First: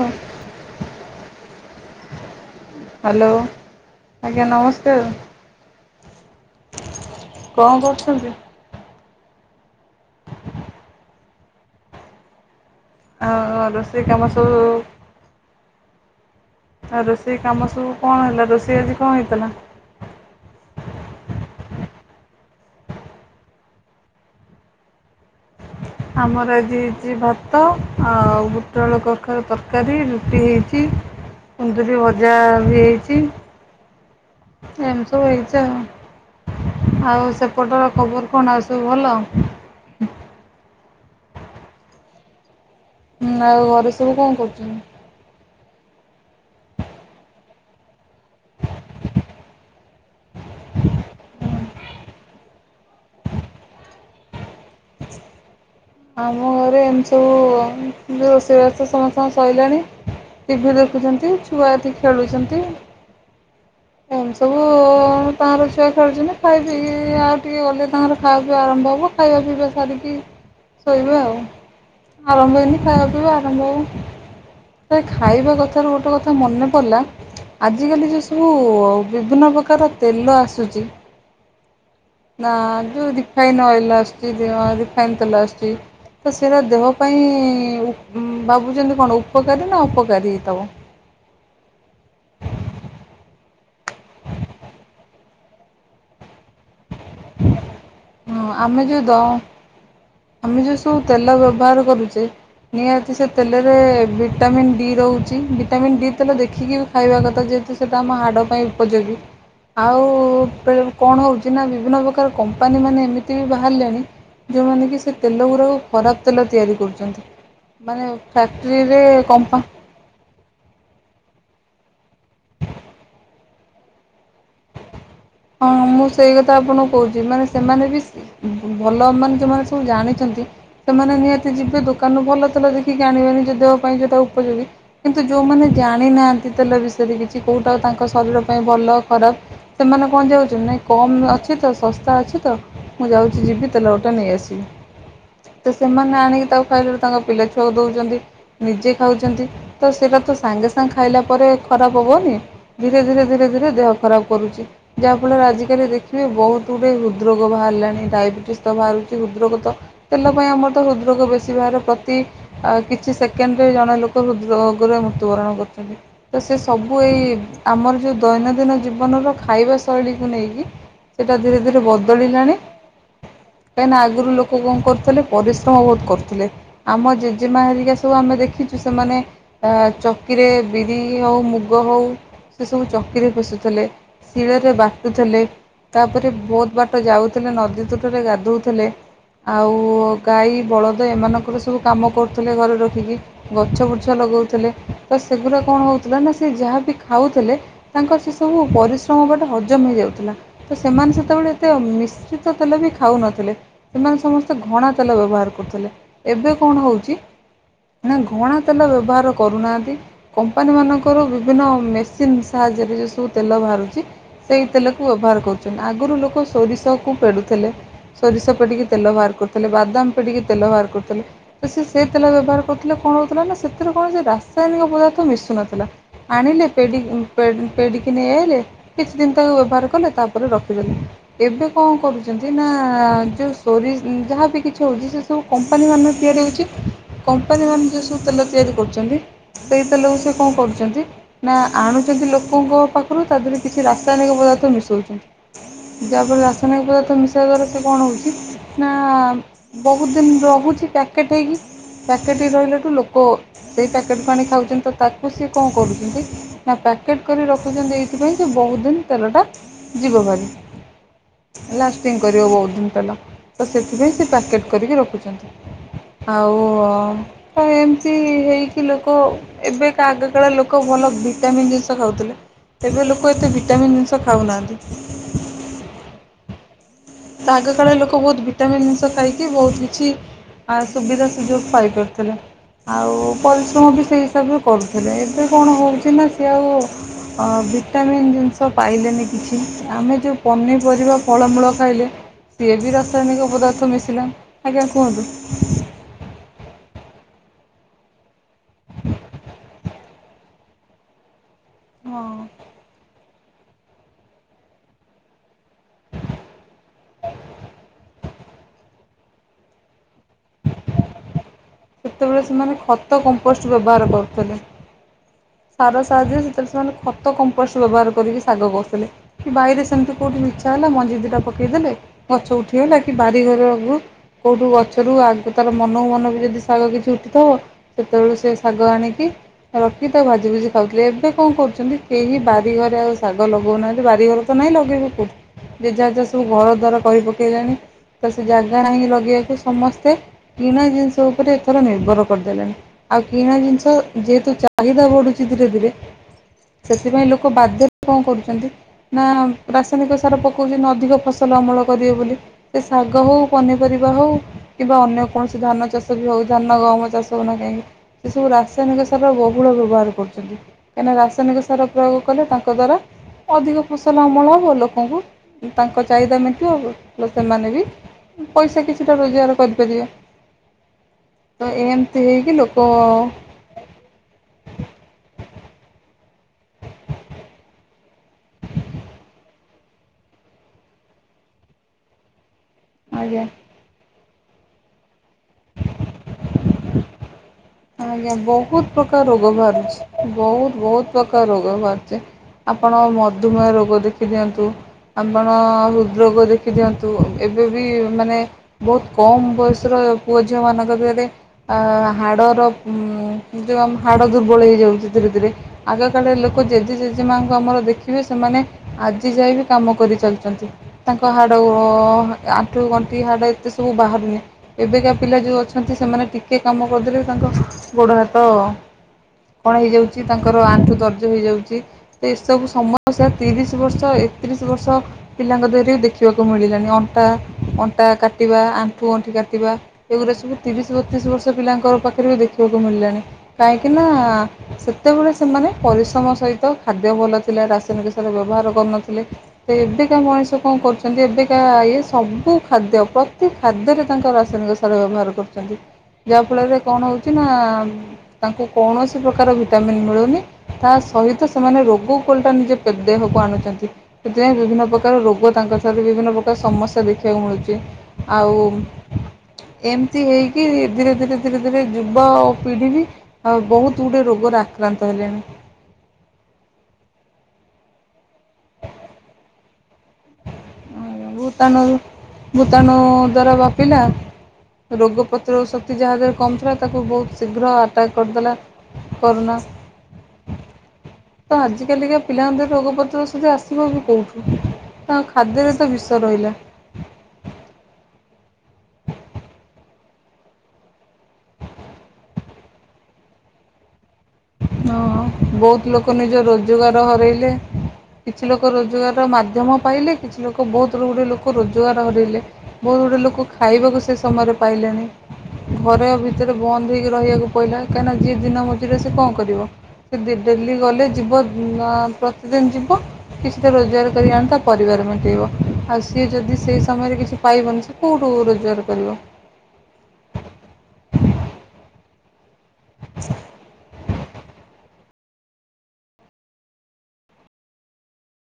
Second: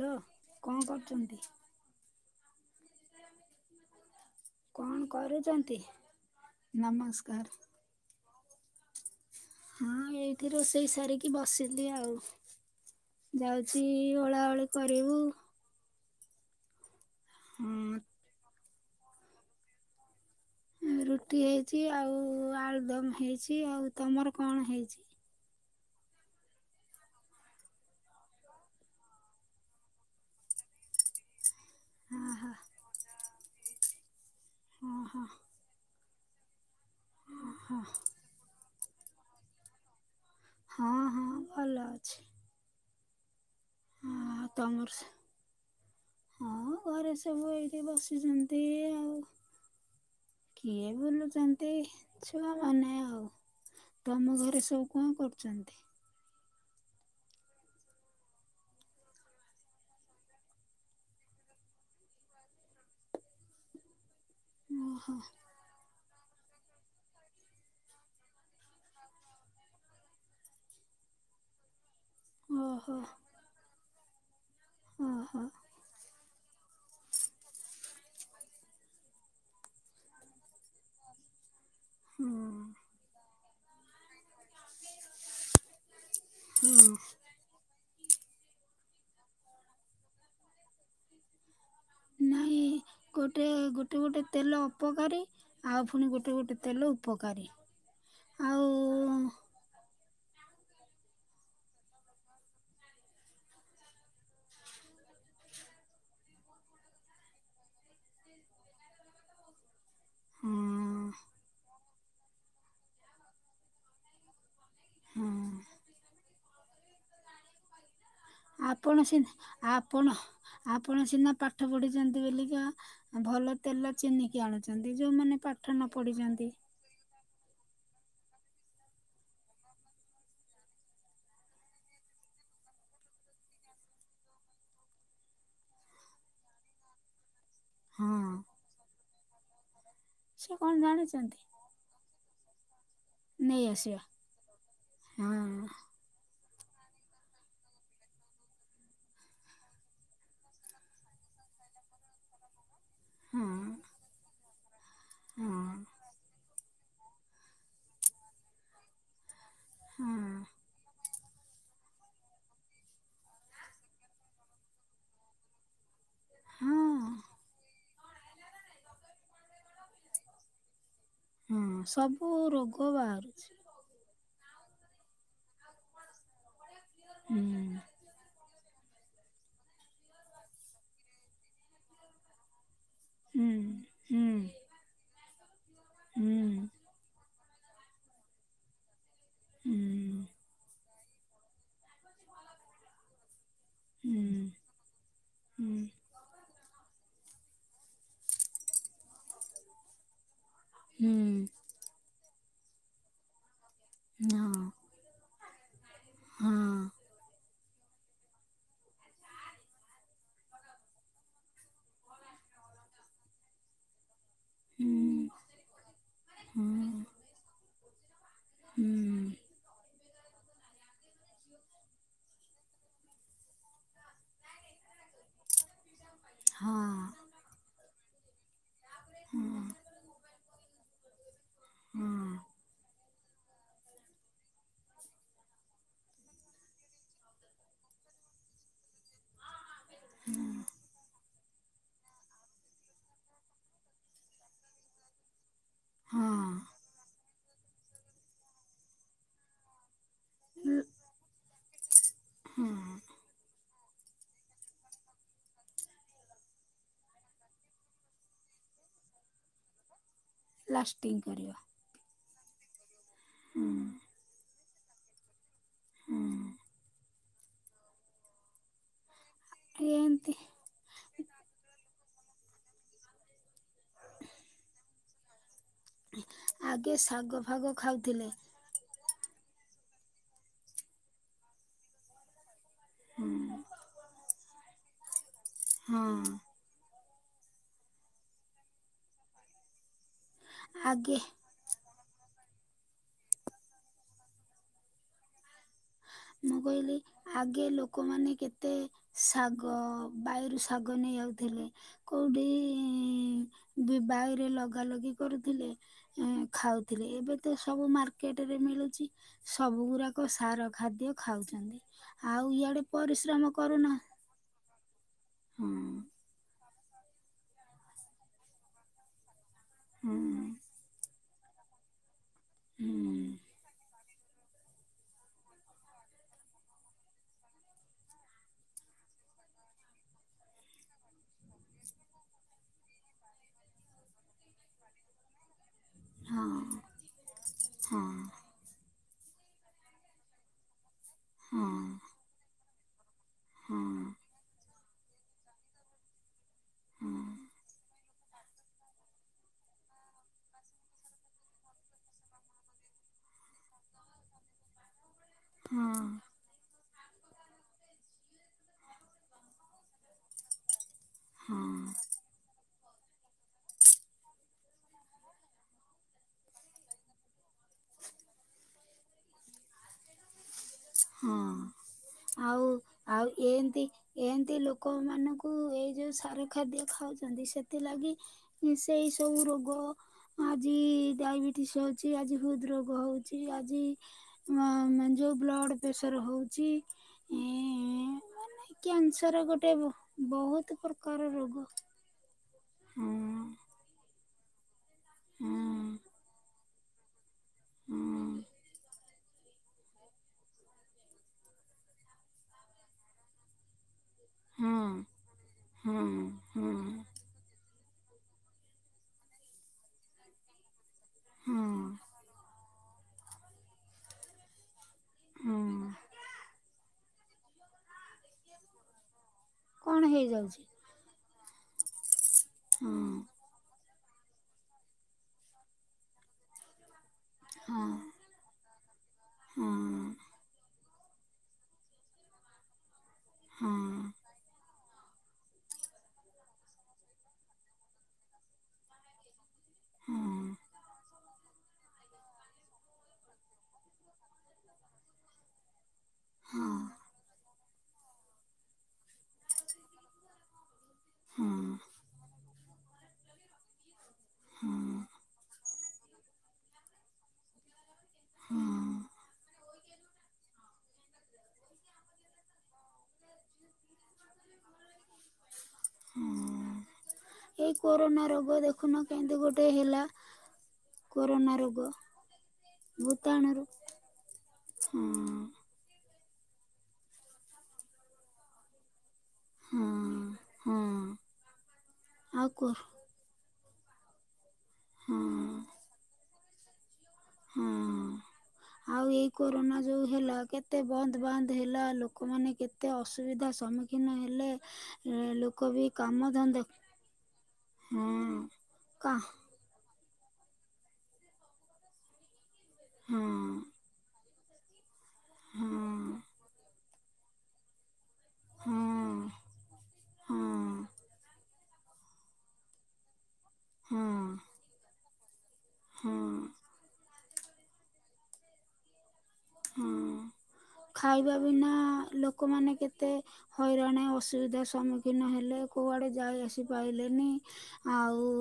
Hello କଣ କରୁଚନ୍ତି? Hello. ଆଜ୍ଞା କଣ ନମସ୍କାର କରୁଛନ୍ତି? ନମସ୍କାର। [inaudible] କଣ କରୁଛନ୍ତି? ହଁ ଏଇଠି ରୋଷେଇ ସାରିକି ବସିଲି ଆଉ। ଆଉ ଯାଉଛି ରୋଷେଇ କାମ ଓଳା ସବୁ ଓଳି କରିବୁ। ଆ ରୋଷେ ସେଇ କାମ ସବୁ ହଁ କଣ ହେଲା ରୋଷେ ସେ ଆଜି କଣ ହେଇଥିଲା। ରୁଟି ହେଇଛି ଆଉ ଆଳୁଦମ ହେଇଛି। ଆଉ ତମର କଣ ହେଇଛି? ଆମର ଆଜି ହେଇଛି ଭାତ ଆଉ ବୁଟ ଆଳୁ କଖାରୁ ତରକାରୀ ରୁଟି ହେଇଛି। କୁନ୍ଦୁରି ଭଜା ହଁ ହଁ ବି ହେଇଛି। ହଁ ଏମିତି ହଁ ହେଇଛି ଆଉ। ଆଉ ହଁ ସେପଟର ଖବର କଣ ଆସୁ ସବୁ ଭଲ। ହଁ ହଁ ଭଲ ଅଛି। ହୁଁ। ଆଉ ଘରେ ସବୁ କଣ ହଁ ତମର ସ କରୁଛନ୍ତି? ହଁ ଘରେ ସବୁ ଏଇଠି ବସିଛନ୍ତି। ଆଉ [inaudible] କିଏ ବୁଲୁଛନ୍ତି ଛୁଆମାନେ ଆଉ ତମ ଘରେ ସବୁ କଣ କରୁଚନ୍ତି। ଆମ ଘରେ ଏମିତି ସବୁ ରୋଷେଇବାସ ସମସ୍ତଙ୍କ ସରିଲାଣି ଟି ଭିି ଦେଖୁଛନ୍ତି। ଛୁଆ ଏଠି ଖେଳୁଛନ୍ତି। ଏମ ସବୁ ଓହୋ। ତାର ଛୁଆ। [inaudible] ଛନ୍ତି ଖାଇ ପିଇି ଆଉ ଟିକେ ଗଲେ ତାଙ୍କର ଖାଇବା ପିଇବା ଆରମ୍ଭ ହବ ଖାଇବା ପିଇବା ସାରିକି ଶୋଇବେ ଆଉ। ଆରମ୍ଭ ହେଇନି ଓହୋ ଖାଇପା ପିଇବା ଆରମ୍ଭ ହେ ସେ ଓହୋ ଖାଇବା କଥାରୁ ଗୋଟେ କଥା ମୋର ମନେ ପଡିଲା ଆଜି କାଲି ଯୋଉସବୁ ବିଭିନ୍ନ ପ୍ରକାର ତେଲ ଆସୁଛି। ହୁଁ ନାନ୍ତୁ ଦି। ରିଫାଇନ୍ ଅଏଲ ଆସୁଛି ଯେ ରିଫାଇନ୍ ତେଲ ଆସୁଛି। ତ ସେରା ଦେହ ହୁଁ ପାଇଁ ଉପ ଉଁ ଭାବୁଛନ୍ତି କଣ ଉପକାରୀ ନା ଉପକାରୀ ହେଇ ତବ ନାଇଁ ଗୋଟେ ଗୋଟେ ଗୋଟେ ତେଲ ଅପକାରୀ ଆଉ ପୁଣି ଗୋଟେ ଗୋଟେ ତେଲ ଉପକାରୀ। ହଁ ଆଉ ଆମେ ଯୋଉ ଦ ଆମେ ଯେଉଁ ସବୁ ତେଲ ବ୍ୟବହାର କରୁଛେ ନିହାତି ସେ ତେଲରେ ଭିଟାମିନ୍ ଡି ରହୁଛି ଭିଟାମିନ୍ ଡି ତେଲ ଦେଖିକି ବି ଖାଇବା କଥା ଯେହେତୁ ସେଇଟା ଆମ ହାଡ଼ ପାଇଁ ଉପଯୋଗୀ। ଆଉ ହଁ ବେଳେ-କଣ ହଉଛି ନା ବିଭିନ୍ନ ପ୍ରକା କମ୍ପାନୀ ମାନେ ଏମିତି ବି ବାହାରିଲେଣି ଯେଉଁ ସେ ହଁ ତେଲଗୁଡ଼ାକ ଖରାପ୍ ତେଲ ତିଆରି କରୁଛନ୍ତି ମାନେ ଫ୍ୟାକ୍ଟ୍ରିରେ ଆପଣ ସି କମ୍ପା ଆପଣ ଆପଣ ସିନା ପା ପାଠ ପଢିଛନ୍ତି ବୋଲିକା ଭଲ ତେଲ ଚିହ୍ନିକି ଆଣୁଛନ୍ତି। ଯେଉଁମାନେ ପାଠ ହଁ ନ ମୁଁ ସେଇ ପଢ଼ିଛନ୍ତି କଥା ଆପଣକୁ କହୁଛି ମାନେ ସେମାନେ ବି ଵ୍-ଭଲ ମାନେ ଯେଉଁମାନେ ସବୁ ଜାଣିଛନ୍ତି ସେମାନେ ନିହାତି ଯିବେ ଦୋକାନରୁ ଭଲ ତେଲ ଦେଖିକି ଆଣିବେ ନିଜ ଦେହ ପାଇଁ ଯୋଉଟା ଉପଯୋଗୀ, କିନ୍ତୁ ଯେଉଁମାନେ ଜାଣିନାହାନ୍ତି ତେଲ ବିଷୟରେ କିଛି କି କଉଟା ତାଙ୍କ ହଁ ଶରୀର ପାଇଁ ଭଲ ଖରାପ ସେମାନେ କଣ ସେ ଯାଉଛ ନାଇଁ କମ୍ ଜାଣିଛନ୍ତି ଅଛି ତ ଶସ୍ତା ଅଛି ତ। ମୁଁ ଯାଉଛି ନେଇ ଯିବି ତେଲ ଆସିବା ଗୋଟାଏ ନେଇ ଆସିବି ହଁ ତ ସେମାନେ ଆଣିକି ତାକୁ ଖାଇଲୋରୁ ତାଙ୍କ ପିଲାଛୁଆକୁ ଦେଉଛନ୍ତି ନିଜେ ଖାଉଛନ୍ତି ତ ସେଇଟା ତ ସାଙ୍ଗେ ସାଙ୍ଗେ ଖାଇଲା ପରେ ଖରାପ ହବନି। ଧୀରେ ଧୀରେ ହଁ ଧୀରେ ଧୀରେ ଦେହ ଖରାପ କରୁଛି। ଯାହା ଫଳରେ ହଁ ଆଜିକାଲି ଦେଖିବେ ବହୁତ୍ ଗୁଡେ ହୃଦ୍ ରୋଗ ବାହାରିଲାଣି ଡାଇବେଟିସ୍ ତ ବାହାରୁଛି ହୃଦ୍ ରୋଗ ତ ତେଲ ହଁ ପାଇଁ ଆମର ତ ହୃଦ୍ ରୋଗ ବେଶୀ ଆସିବାର ପ୍ରତି ଅ କିଛି ସେକେଣ୍ଡରେ ଜଣେ ଲୋକ ହୃଦ୍ ରୋଗରେ ମୃତ୍ୟୁବରଣ କରୁଛନ୍ତି। ତ ସେ ସବୁ ହଁ ଏଇ ଆମର ଯୋଉ ଦୈନନ୍ଦିନ ଜୀବନର ଖାଇବା ଶୈଳୀକୁ ନେଇକି। ସେଇଟା ଧୀରେ ଧୀରେ ହଁ ସବୁ ବଦଳିଲାଣି ରୋଗ ବାହାରୁଛି କାହିଁକି ଆଗରୁ ଲୋକ ଲୋକ କଣ କରୁଥିଲେ ପରିଶ୍ରମ ବହୁତ କରୁଥିଲେ। ଆମ ଜେଜେମା ହେରିକା ସବୁ ଆମେ ଦେଖିଛୁ ସେମାନେ ଅ ଚକିରେ ବିରି ହଉ ମୁଗ ହଉ ସେ ସବୁ ଚକିରେ ପିଷୁଥିଲେ ଶିଳ ଥିଲେ। ତାପରେ ବହୁତ ବାଟ ଯାଉଥି ଥିଲେ ନଦୀ ତଟରେ ଗାଧଉଥିଲେ। ଆଉ ଗାଈ ବଳଦ ତ ଏମାନଙ୍କର ସବୁ କାମ କରୁଥିଲେ ଘରେ ରଖିକି। ଗଛ ବୁର୍ଚ୍ଛ ଲଗଉଥିଲେ ତ ସେଗୁଡା କଣ ହଉଥିଲା ନା ସେ ଯାହା ବିି ଖାଉଥିଲେ ତାଙ୍କର ସେ ସବୁ ପରିଶ୍ରମ ବା ହଜମ ହେଇଯାଉଥିଲା। ତ ସେମାନେ ସେତେବେଳେ ଏତେ ମିଶ୍ ଏତେ ତେଲ ବି ଖାଉନଥିଲେ। ସେମାନେ ସମସ୍ତେ ଘଣା ତେଲ ବ୍ୟବହାର କରୁ କଉଥିଲେ। ଏବେ କଣ ହଉଛି? ନା ଘଣା ତେଲ ବ୍ୟବହାର କରୁନାହାଁନ୍ତି। କମ୍ପାନୀ ମାନଙ୍କର ବିଭିନ୍ନ ମେସିନ ସାହାଯ୍ୟରେ ଯେଉଁ ସବୁ ତେଲ ବାହାରୁଛି। ସେଇ ତେଲକୁ ବ୍ୟବହାର କରୁଛନ୍ତି। ଆଗରୁ ଲୋକ ସୋରିଷକୁ ପେଡ଼ୁଥିଲେ। ସୋରିଷ ପେଡିକି ତେଲ ବାହାର କରୁଥିଲେ। ବାଦାମ ପେଡ଼ିକି ତେଲ ବାହାର କରୁଥିଲେ ତ ସେ ସେ ତେଲ ବ୍ୟବହାର କରୁଥିଲେ କଣ ହେଉଥିଲା ନା ସେଥିରେ କୌଣସି ରାସାଇନିକ ପଦାର୍ଥ ମିଶୁନଥିଲା। ଆଣିଲେ ପେଡ଼ି ପେ ପେଡ଼ିକି ନେଇ ଆଇଲେ। କିଛି ଦିନ ତାକୁ ବ୍ୟବହାର କଲେ ତାପରେ ରଖ ସେ। ଏବେ କଣ କରୁଛନ୍ତି ନା ଯେଉଁ ସୋରି ଯାହାବି କିଛି ହେଉଛି ସେ ସବୁ କମ୍ପାନୀ ମାନ ତିଆରି ହେଉଛି କମ୍ପାନୀ ମାନ ଯେଉଁ ସବୁ ତେଲ ତିଆରି କରୁଛନ୍ତି। ସେଇତେଲକୁ ସେ କଣ କରୁଛନ୍ତି? ନା ଆଣୁଛନ୍ତି ଲୋକଙ୍କ ପାଖରୁ ତା ଦେହରେ କିଛି ରାସାଇନିକ ପଦାର୍ଥ ମିଶଉଛନ୍ତି। ଯା ପରେ ରାସାୟନିକ ପଦାର୍ଥ ମି ଦଵାର ସେ କଣ ହଉଛି ନା ବହୁତ ଦିନ ରହୁଛି ପ୍ୟାକେଟ୍ ହେଇକି। ପ୍ୟାକେଟ ହେଇ ହଁ ରହିଲାଠୁ ଲୋକ ସେଇ ପ୍ୟାକେଟ୍ କୁ ଆଣି ଖାଉଛନ୍ତି ତ ତାକୁ ସିଏ କଣ କରୁଛନ୍ତି ନା ପ୍ୟାକେଟ୍ କରି ରଖୁଛନ୍ତି ଏଇଥିପାଇଁ ସେ ବହୁତ ଦିନ ତେଲଟା ଯିବ ଭାରି। ଲାଷ୍ଟିଂ କରିଅ। ଲାଷ୍ଟିଂ କରିବ ବହୁତ ଦିନ ତେଲ। ତ ସେଥିପାଇଁ ସେ ପ୍ୟାକେଟ କରିକି ରଖୁଛନ୍ତି। ହୁଁ ଆଉ ଅ। ଆଉ ଏମିତି ହେଇକି ଲୋକ ଏବେକା ଏମିତି ଆଗକାଳ ଲୋକ ଭଲ ଭିଟାମିନ୍ ଖାଉଥିଲେ ଏବେ ଲୋକ କ ଏତେ ଭିଟାମିନ୍ ଜିନିଷ ଖାଉନାହାନ୍ତି। [unintelligible] ଆ ତ ଆଗକାଳେ ଲୋକ ବହୁତ ଭିଟାମିନ ଖାଇକି ବହୁତ କିଛି ସୁବିଧା ସୁଯୋଗ ପାଇପାରୁଥିଲେ। ଆଉ ହୁଁ ପରିଶ୍ରମ ବି ସେହି ହିସାବରେ କରୁଛି ଘରେ। ସେ କଣ ହଁ ହଉଛି ସେ ଆଉ ଅ ଭିଟାମିନ୍ ଜିନିଷ ପାଇଲେନି କିଛି ଆମେ ଯେଉ ପନିପରିବା ଆଗେ ଫଳମୂଳ ଖାଇଲେ। ସିଏ ବି ରାସାୟନିକ ପଦାର୍ଥ ମିଶିଲା ଆଜ୍ଞା କୁହନ୍ତୁ। ମୁଁ କହିଲି ଆଗେ ଲୋକମାନେ କେତେ ଶାଗ ବାୟୁରୁ ଶାଗ ନେଇ ଆଉଥିଲେ ହଁ। କୋଉଠି ବି ବାହାରେ ଲଗା ଲଗି କରୁଥିଲେ ଏ ଖାଉଥିଲେ ଏବେ ତ ସବୁ ମାର୍କେଟ ରେ ମିଳୁଛି ସବୁ ଗୁଡାକ ସାର ଖାଦ୍ୟ ଖାଉଛି। ସେତେବେଳେ ସେମାନେ ଖତ କମ୍ପୋଷ୍ଟ କରୁନା ବ୍ୟବହାର କରୁଥିଲେ। ହଁ ସାରା ସାହାଯ୍ୟରେ ସେତେବେଳେ ସେମାନେ ଖତ କମ୍ପୋଷ୍ଟ ବ୍ୟବହାର କରିକି ଶାଗ କରୁଥିଲେ। କି ବାଇରେ ସେମିତି ହଁ କଉଠି ଇଚ୍ଛା ହେଲା ମଞ୍ଜି ଦୁଇଟା ପକେଇଦଲେ। ଗଛ ଉଠିଗଲା କି ହୁଁ ବାରିଘର କୁ କୋଉଠୁ ଗଛରୁ ଆଗ ତାର ମନ ମନକୁ ବି ଯଦି ଶାଗ କିଛି ଉଠିଥିବ। ସେତେବେଳଳେ ସେ ଶାଗ ଆଣିକି ରଖି ତ ଭାଜି ଭୁଜି ଖାଉଥିଲେ। ଏବେ କଣ କରୁଚନ୍ତି କେହି ବାରିଘରେ ଆଉ ଶାଗ ଲଗଉନାହାନ୍ତି। ବାରିଘରେ ତ ନାହିଁ ଲଗେଇବେ କୋଉଠୁ। ଯେ ଯାହା ଯାହା ସବୁ ଘର ଦ୍ୱାର ହଁ କରି ପକେଇଲାଣି। ତ ସେ ଜାଗା ନାହିଁ ଲ ଯେ ଆକୁ ସମସ୍ତେ କିଣା ଜିନଷ ସେ ଉପରେ ହଁ ଏଥର ନିର୍ଭର କରିଦେଲେଣି। ଆଉ କିଣା ହଁ ଜିନିଷ ଯେହେତୁ ଚା ଚାହିଦା ବଢୁଛି ଧୀରେଧୀରେ। ହଁ ସେଥିପାଇଁ ଲୋକ ବାଧ୍ୟ କଣ କରୁଚନ୍ତି ନା ରାସାୟନିକ ସାର ପକଉଟନ୍ତି। ଅଧିକ ଫସଲ ଅମଳ କରିବେ ବୋଲି। ସେ ଶାଗ ହଉ ପନିପରିବା ହଉ କିମ୍ବା ଅନ୍ୟ କୌଣସି ଧାନ ହଁ ଚାଷ ବି ହଉ ଧାନ ଗହମ ଚାଷ ହୋଉ ନା କାହିଁକି ସେ ସବୁ ରାସାୟନିକ ସାର ବ ହୁଳ ବ୍ୟବହାର କରୁଚନ୍ତି। କାହିଁକି ହଁ ହଁ ରାସନିକ ସାର ପ୍ରୟୋଗ କଲେ ତା ତା ଦ୍ଵାରା ଅଧିକ ଫସଲ ଅମଳ ହବ। ଲୋକଙ୍କୁ ତାଙ୍କ ଚାହିଦା ମେଣ୍ଟିବ। ଲୋକମାନେ ବି ପଇସା କିଛିଟା ରୋଜଗାର କରିପାରିବେ। ହଁ ତ ଏମିତି ହେଇକି ଆଉ ଲୋକ ଆଉ ଏମତି ଏମତି ଲୋ କ ମାନଙ୍କୁ ଏଇ ଯୋ ଯୋଉ ସାର ଖାଦ୍ୟ ଖାଉଚନ୍ତି ସେଥିଲାଗି ଇଁ, ସେଇ ସବୁ ରୋଗ ଆଜି ଡାଇବେଟିସ ହଉଚି। ଆଜି ହୃଦ ରୋ ଗ ଆଜ୍ଞା ହଉଚି। ଆଜି ମ ମାନେ ଯୋଉ ବ୍ଲୋ ପ୍ରେସର ହଉଛି। ଏଁ, ଆଜ୍ଞା ବହୁତ ପ୍ରକାର ରୋଗ ଗୋଟେ ବାହାରୁଛି। ବହୁତ ବହୁତ ପ୍ରକାର ରୋଗ ବାହାରୁଚି। ଆପଣ ହଁ ମଧୁମେହ ରୋଗ ଦେ ଦିଅନ୍ତୁ। ଆପଣ ହୃଦ ହଁ ରୋଗ ଦେ ଦିଅନ୍ତୁ, ଆଉ ଏବେ ବି ମାନେ ବହୁତ କମ୍ ବୟସର ପୁଅ ଝିଅମାନଙ୍କ ଦେହରେ ଅ, ହାଡ଼ର ଅଁ, ଯୋଉ ଆମ ହାଡ଼ ଦୁର୍ବଳ ହଁ ହେଇଯାଉଚି ଧୀରେ ଧୀରେ। ହଁ ଆଗକାଳରେ ଲୋକ ହଁ ହଁ ଜେଜେ ଜେଜେ ମାଙ୍କୁ ଆମର ଦେଖିବେ ସେମାନେ ଆଜି ଯାଏ ବି କାମ କରିଚାଲିଚନ୍ତି। ତାଙ୍କ ହାଡ଼ ଗୋ ହଁ ହେ ଏ ଆ ଆଣ୍ଠୁ ଗଣ୍ଠି ହାଡ଼ ଏତେ ସବୁ ବାହାରୁନି। ଏବେକା ପିଲା ଯୋଉ ହଁ ଅଛନ୍ତି ସେମାନେ ଟିକିଏ କାମ ବଦଲେ ତାଙ୍କ ଗୋଡ ହାତ କଣ ହେଇଯାଉଚି ତାଙ୍କର ଆଣ୍ଠୁ ଦର୍ ହେଇଯାଉଛି। ତ ଏସବୁ ହଁ ସମସ୍ୟା ତିରିଶ ଶ ବର୍ଷ ଏକତିରିଶ ବର୍ଷ ପିଲାଙ୍କ ଦେହରେ ଦେଖିବାକୁ ମିଳିଲା। ହଁ ଅଣ୍ଟା କାଟିବା ଆଣ୍ଠୁ କାଟଥିବା ହଁ ଏଗୁା ସବୁ ତିରିଶ ବତିଶ ବର୍ଷ ପିଲାଙ୍କ ପାଖରେ ବି ଦେଖିବି ଯୋଗମଲେ କାହିଁକି ନା ଯେତେବେଳେ ସେମାନେ ପରିଶ୍ରମ ସହିତ ଖାଦ୍ୟ ଭଲ ଥିଲା ରାସାୟନିକ ସାର ବ୍ୟବହାର କରୁନଥିଲେ। ତ ଏବେକାମଣିଷ କଣ କରୁଛନ୍ତି ଏବେ ଏବେକ ସବୁ ଖାଦ୍ୟ ପ୍ରତିେକ ଖାଦ୍ୟରେ ତାଙ୍କ ରାସାୟନିକ ସାର ବ୍ୟବହାର କରୁଛନ୍ତି। ଯାହା ଫଳରେ କଣ ହଉଛି ତାଙ୍କୁ କୌଣସି ପ୍ରକାର ଭିଟାମନ୍ ମିଳୁନି ତା ସହିତ ସେମାନେ ରୋଗ କୁ ଓଲୋଟ ନିଜେ ଦେହକୁ ଆଣୁଛନ୍ତି। ସେଥିପାଇଁ ବିଭିନ୍ନ ପ୍ରକାର ରୋଗ ତାଙ୍କ ତା ରେ ବିଭିନ୍ନ ପ୍ରକାର ସମସ୍ୟା ଦେଖିବାକୁ ମିଳୁଛି। ଆଉ ଏମିତି ହେଇକି ଧୀରେ ଧୀରେ ଧୀରେ ଧୀରେ ଯୁବ ପିଢ଼ି ବି ବହୁତ ଗୁଡ଼ିଏ ରୋଗରେ ଆକ୍ରାନ୍ତ ହେଲେଣି। ହଁ ଏଇ କୋରୋନା ରୋଗ ଦେଖୁନ କେମତି ଗୋଟେ ହେଲା। ଆ୍ଞ କୋରୋନା ରୋଗ ଭୂତାଣୁ ଭୂତାଣୁ ଦ୍ୱାରା ଭୂତାଣୁରୁ ବାପିଲା ହଁ ରୋଗପତ୍ର ସକ୍ତି ଯାହାହାର। କମଥିଲା ତାକୁ ବହୁତ ଶୀଘ୍ର ଆଟାକ୍ କରିଦେଲା। କରୋନା। ହଁ ହଁ ତ ଆଜି କାଲିିକ ପିଲା ଆଉ ଙ୍କ କୋ ଦେହରେ ରୋଗ ପତିରୋ ଆସିବ ବି କୋଉଠୁ ହଁ ତାଙ୍କ ଖାଦ୍ୟରେ ତ ବିଷ ରହିଲା। ହଁ ଆଉ ଏଇ କୋରୋନା ଯୋଉ ହେଲା କେତେ ବନ୍ଦ ବାନ୍ଦ ହେଲା ଲୋକମାନେ କେତେ ଅସୁବିଧା ସମ୍ମୁଖୀନ ହେଲେ। ହଁ ଏ, ଲୋକ ବି ବହୁତ ଲୋକ କାମ ନିଜ ଧନ୍ଦା ରୋଜଗାର ହରାଇଲେ ହଁ କିଛି ଲୋକ କା ରୋଜଗାର ମାଧ୍ୟମ ପାଇଲେ କିଛି ଲୋକ ବହୁତ ଗୁଡ଼ିଏ ଲୋକ ରୋଜଗାର ହରାଇଲେ। ବହୁତ ଗୁଡେ ହଁ ଲୋକ ଖାଇବାକୁ ସେ ସମୟରେ ପାଇଲେଣି। ହଁ ଘରେ ଭିତରେ ବନ୍ଦ ବିକି ରହିବାକୁ ପଡ଼ିଲା। କାହିଁକି ଯି ଦିନ ହଁ ମଜୁରିଆ ସେ କ ସେ ହଁ ଡେଲି ଗଲେ ଯିବ ନା ପ୍ରତିଦିନ ଯିବ କିଛି ତ ରୋଜଗାର ହଁ କରି ଆଣନ୍ତା ପରିବାର ପାଇଁ। [unintelligible] ଆଉ ସିଏ ହଁ ଯଦି ସେଇ ସମୟରେ କିଛି ପାଇବନି ସେ କୋଉଠୁ ରୋଜଗାର କରିବ। ହଁ ଖାଇବା ବିନା ଲୋକମାନେ କେତେ ହଇରାଣ ଅସୁବିଧା ସମ୍ମୁଖୀନ ହେଲେ କୋଉଆଡେ ଯାଇ ଆସିପାରଲେନି ଆଉ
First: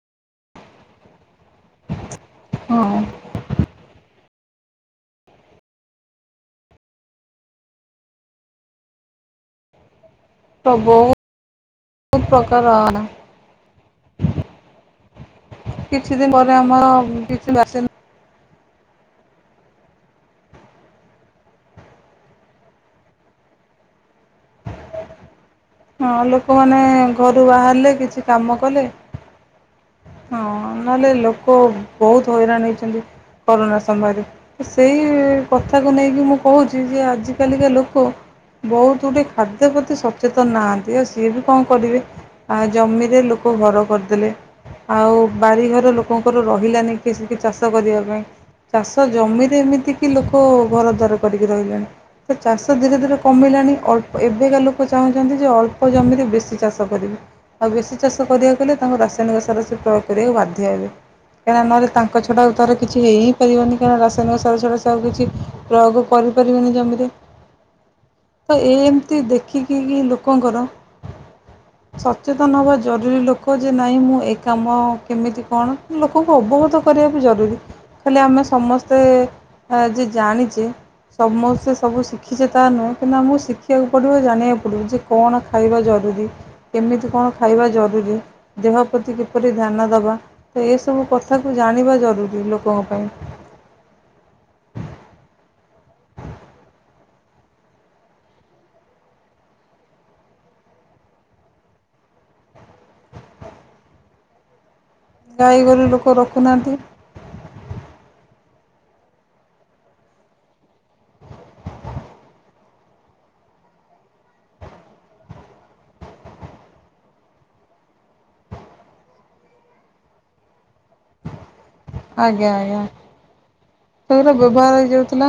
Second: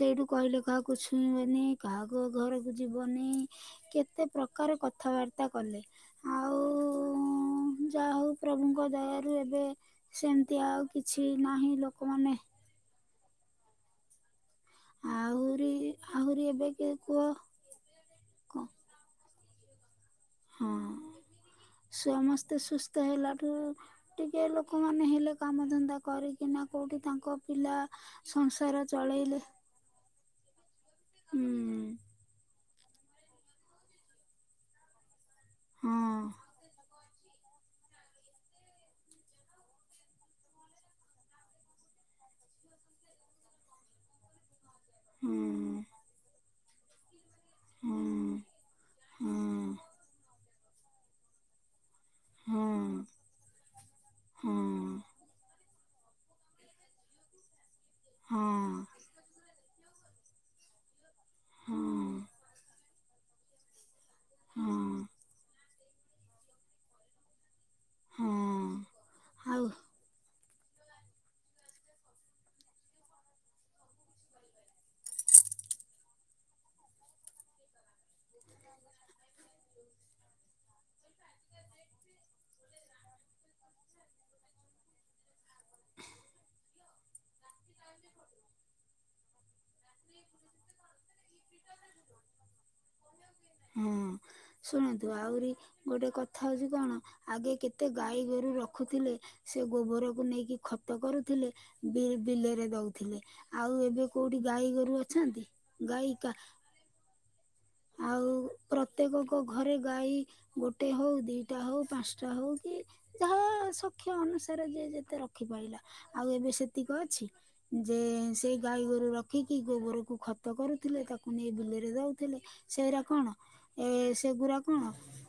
ସେଇଠୁ କହିଲେ କାହାକୁ ଛୁଇଁବେନି କାହାକୁ ଆଗ ଘରକୁ ହଁ। ଯିବନି କେତ କେତେ ପ୍ରକାର କଥା କଥାବାର୍ତ୍ତା କଲେ ଆଉ ଯାହା ହଉ ପ୍ରଭୁଙ୍କ ଦୟାରୁ ଏବେ ସେମିତି ତ ଆଉ ବହୁତ କିଛି ନାହିଁ ଲୋକମାନେ ପ୍ରକାର ଆହୁରି କିଛି ଦିନ ଆହୁରି ପରେ ଏବେ ଆମର କିଏ କୁହ କିଛି ବାସିନ କ [inaudible] ହଁ ସମସ୍ତେ ସୁସ୍ଥ ହେଲାଠୁ ଟିକେ ଲୋକମାନେ ହେଲେ କାମଧନ୍ଦା ହଁ କରିକିନା ଲୋକମାନେ କୋଉଠି ତାଙ୍କ ଘରୁ ପିଲା ବାହାରିଲେ କିଛି କାମ ସଂସାର କଲେ ଚଳେଇଲେ ହଁ ନହେଲେ ହୁଁ ଲୋକ ବହୁତ ହଇରାଣ ହେ। କରୋନା ସମୟରେ ତ ସେଇ କଥାକୁ ନେଇକି ହଁ ମୁଁ କହୁଛି ଯେ ଆଜି ଆଜି କାଲିକା ଲୋକ ବହୁତ ଗୁଡେ ଖାଦ୍ୟ ପ୍ରତି ସଚେତନ ତ ନାହାନ୍ତି ଆଉ ସିଏ ବି କଣ କରିବେ ଆ ଜମିରେ ଲୋକ ଘର କରିଦେଲେ ଆଉ ହଁ ବାରିଘରେ ଲୋକଙ୍କର ରହିଲାନି କିଛି କି ଚାଷ କରିବା ପାଇଁ ହଁ ଚାଷ ଜମିରେ ଏମିତିକି ଲୋକ ଘର ଦ୍ୱାର କରିକି ରହିଲେଣି ସେ ହଁ ଚାଷ ଧୀରେ ଧୀରେ କମିଲାଣି ଅଳ୍ପ ହଁ ଏବେକା ଲୋକ ଚାହୁଁ ଯେ ଅଳ୍ପ ଜମିରେ ବେଶୀ ଚାଷ କରିବେ। ଆଉ ବେଶୀ ଚାଷ ହଁ କରିବାକୁ ହେଲେ ତାଙ୍କୁ ରାସାୟନିକ ସାର ସବୁ ପ୍ରୟୋଗ କରିବାକୁ ବାଧ୍ୟ ହେବେ। କାରଣ ହଁ ନହେଲେ ତାଙ୍କ ହଁ ଛଡ଼ା ଆଉ ତାର କିଛି ହେଇଁ ହି ପାରିବନି ତାଙ୍କ ରାସ ତମର ସବୁ ସବୁ ହଁ ସରୁଚି ପ୍ରୟୋଗ କରିପାରିବେନି ଜମିରେ ତ ଏ ହଁ ଏମିତି ଆଉ ଦେଖିକି ଲୋକଙ୍କର ସଚେତନ ହେବା ଜରୁରୀ ଲୋକ ଯେ ନାଇଁ ମୁଁ ଏ କାମ କେମିତି କଣ ଲୋକଙ୍କୁ ଅବଗତ କରିବା ବି ଜରୁରୀ ଖାଲି ଆମେ ସମସ୍ତେ ଯେ ଜାଣିଚେ ସମସ୍ତେ ସବୁ ଶିଖିଛେ ତା ନୁହେଁ କିନ୍ତୁ ଆମକୁ ଶିଖିବାକୁ ପଡ଼ିବ ଜାଣିବାକୁ ଯେ କଣ ଖାଇବା ଜରୁରୀ କେମିତି କଣ ଖାଇବା ଜରୁରୀ ଦେହ ପ୍ରତି କିପରି ଧ୍ୟାନ ଦେବା ଏ ସବୁ କଥା ତାକୁ ଜାଣିବା ଜରୁରୀ ଲୋକଙ୍କ ହଁ ପାଇଁ ଶୁଣନ୍ତୁ ଆହୁରି ଗୋଟେ କଥା ହଉଚି କଣ ଆଗେ କେତେ ଗାଈ ଗୋରୁ ରଖୁଥିଲେ ସେ ଗୋବରକୁ ନେଇକି ଖତ କରୁଥିଲେ ବି ବିଲରେ ଦଉଥିଲେ ଆଉ ଏବେ କୋଉଠି ଗାଈ ଗୋରୁ ଅ ଗାଈ ଗୋରୁ ଲୋକ ର ଖୁ ନାହାନ୍ତି ଉ ପ୍ରତ୍ୟେକଙ୍କ ଘରେ ଗାଈ ଗୋଟ ଗୋଟେ ହଉ ଦିଟା ହଉ ପାନ୍ସଟା ହଉ କି ଯାହା ସକ୍ଷ ଅନୁସାରେ ଯେ ଯେତେ ରଖିପାଇଲା ଆଉ ଏବେ ସେତିକ ଅଛି ଯେ ସେ ଗାଈ ଗୋରୁ ରଖିକି ଗୋବରକୁ ଖତ କରୁଥିଲେ ତାକୁ ନେଇ ବିଲେରେ ଦେଇ ଦଉଥିଲେ ଜ୍ଞା ସେଇରା କଣ ଏ ସବୁରେ ସେଗୁରା ବ୍ୟବହାର ହୋଇ କଣ ଯାଉଥିଲା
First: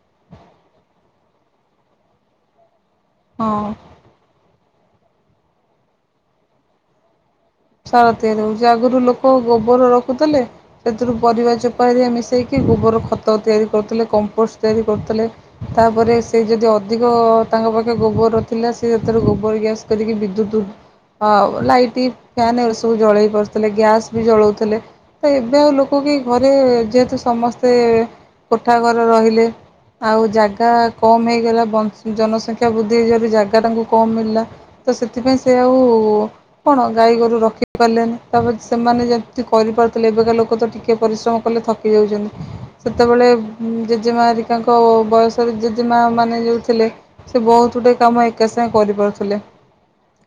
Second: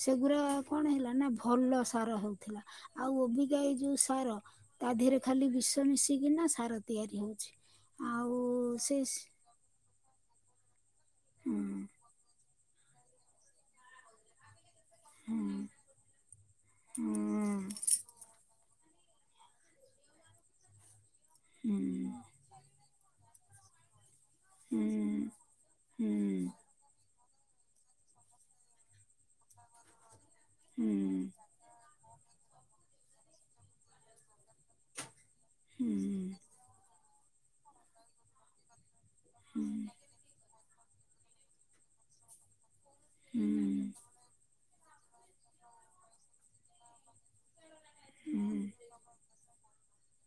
ସେଗୁରା କଣ ହେଲା ନା ଭଲ ସାର ହଉଥିଲା ଆଉ ହଁ ଓବିକା ଏଇ ଯୋଉ ସାର ତା ଦିହରେ ଖାଲି ବିଷ ମିଶିକିନା ସାର ତିଆରି ହଉଛି। ସାର ଆଉ ତିଆରୀ ହଉଚି ଆଗରୁ ସେ ଲୋକ ଗୋବର ରଖୁଥିଲେ ସେଥିରୁ ପରିବା ହୁଁ ଚୋପାରେ ମିଶେଇକି ଗୋବର ଖତ ତିଆରି କରୁଥିଲେ କମ୍ପୋଷ୍ଟ ତିଆରି କରୁଥିଲେ ହୁଁ ତାପରେ ସେ ଯଦି ଅଧିକ ହୁଁ ତାଙ୍କ ପାଖେ ଗୋବର ଥିଲା ସେ ହେଥିରୁ ଗୋବର ଗ୍ୟାସ୍ କରିକି ବିଦ୍ୟୁତ ଅ ହୁଁ ଲାଇଟି ସବୁ ଜଳେଇ ପାରୁଥିଲେ ଗ୍ୟାସ୍ ବି ଜଳାଉଥିଲେ ହୁଁ ତ ଏବେ ଆଉ ଲୋକ କେଇ ହୁଁ ଘରେ ଯେହେତୁ ସମସ୍ତେ କୋଠା ଘରେ ରହିଲେ ଆଉ ଜାଗା ହୁଁ କମ୍ ହେଇଗଲା ବଂଶ ଜନସଂଖ୍ୟା ବୃଦ୍ଧି ହେଯାରୁ ଜାଗା ତାାଙ୍କୁ କମ୍ ମିଳିଲା ତ ସେ ସେଥିପାଇଁ ସେ ଆଉ ହୁଁ ହୁଁ କଣ ଗାଈଗୋରୁ ରଖିପାରିଲନି ତାପରେ ସେମାନେ ଯଦି କେତେ କରିପାରୁଥିଲେ ଏବେକା ଲୋକ ତ ଟିକେ ଟିକେ ପରିଶ୍ରମ କଲେ ଥକି ଯାଉଛନ୍ତି। ସେତେବେଳେ ହୁଁ ଜେଜେମାର ତାଙ୍କ ବୟସରେ ଜଜେମାମାନେ ଯେଉଁ ଥିଲେ ସେ ବହୁତ ଗୋଟେ କାମ ହୁଁ ଏକା ସାଙ୍ଗେ କରିପାରୁଥିଲେ।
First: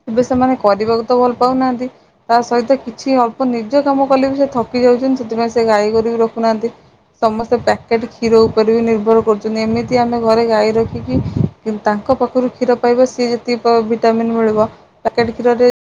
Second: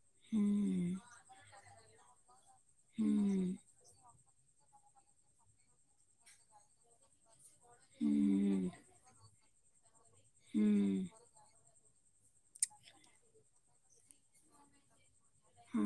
ଏବେ ହୁଁ ସେମାନେ କରିବାକୁ ହୁଁ ତ ଭଲ ନାହାନ୍ତି ତା ସହିତ କିଛି ଅଳ୍ପ ନିର୍ଜ କାମ ବୋଲି ସେଥକି ଯାଉଛନ୍ତି ସେଥିପାଇଁ ସେ ଗାଈଗୋରୁ ବି ରଖୁନାହାନ୍ତି ସମସ୍ତେ ସେ ପ୍ୟାକେଟ୍ କ୍ଷୀର ହୁଁ ଉପରେ ବି ନିର୍ଭର କରୁଛି। ଦିନେ ଏମିତି ଯଦି ଆମେ ଘରେ ହୁଁ ଗାଈ ରଖିକି କିନ୍ତୁ ତାଙ୍କ ପାଖରୁ କ୍ଷୀର ପାଇବ ସିଏ ଯେତିକି ପା ଭିଟାମିନ୍ ମିଳିବ ପ୍ୟାକେଟ୍ କ୍ଷୀରରେ ହଁ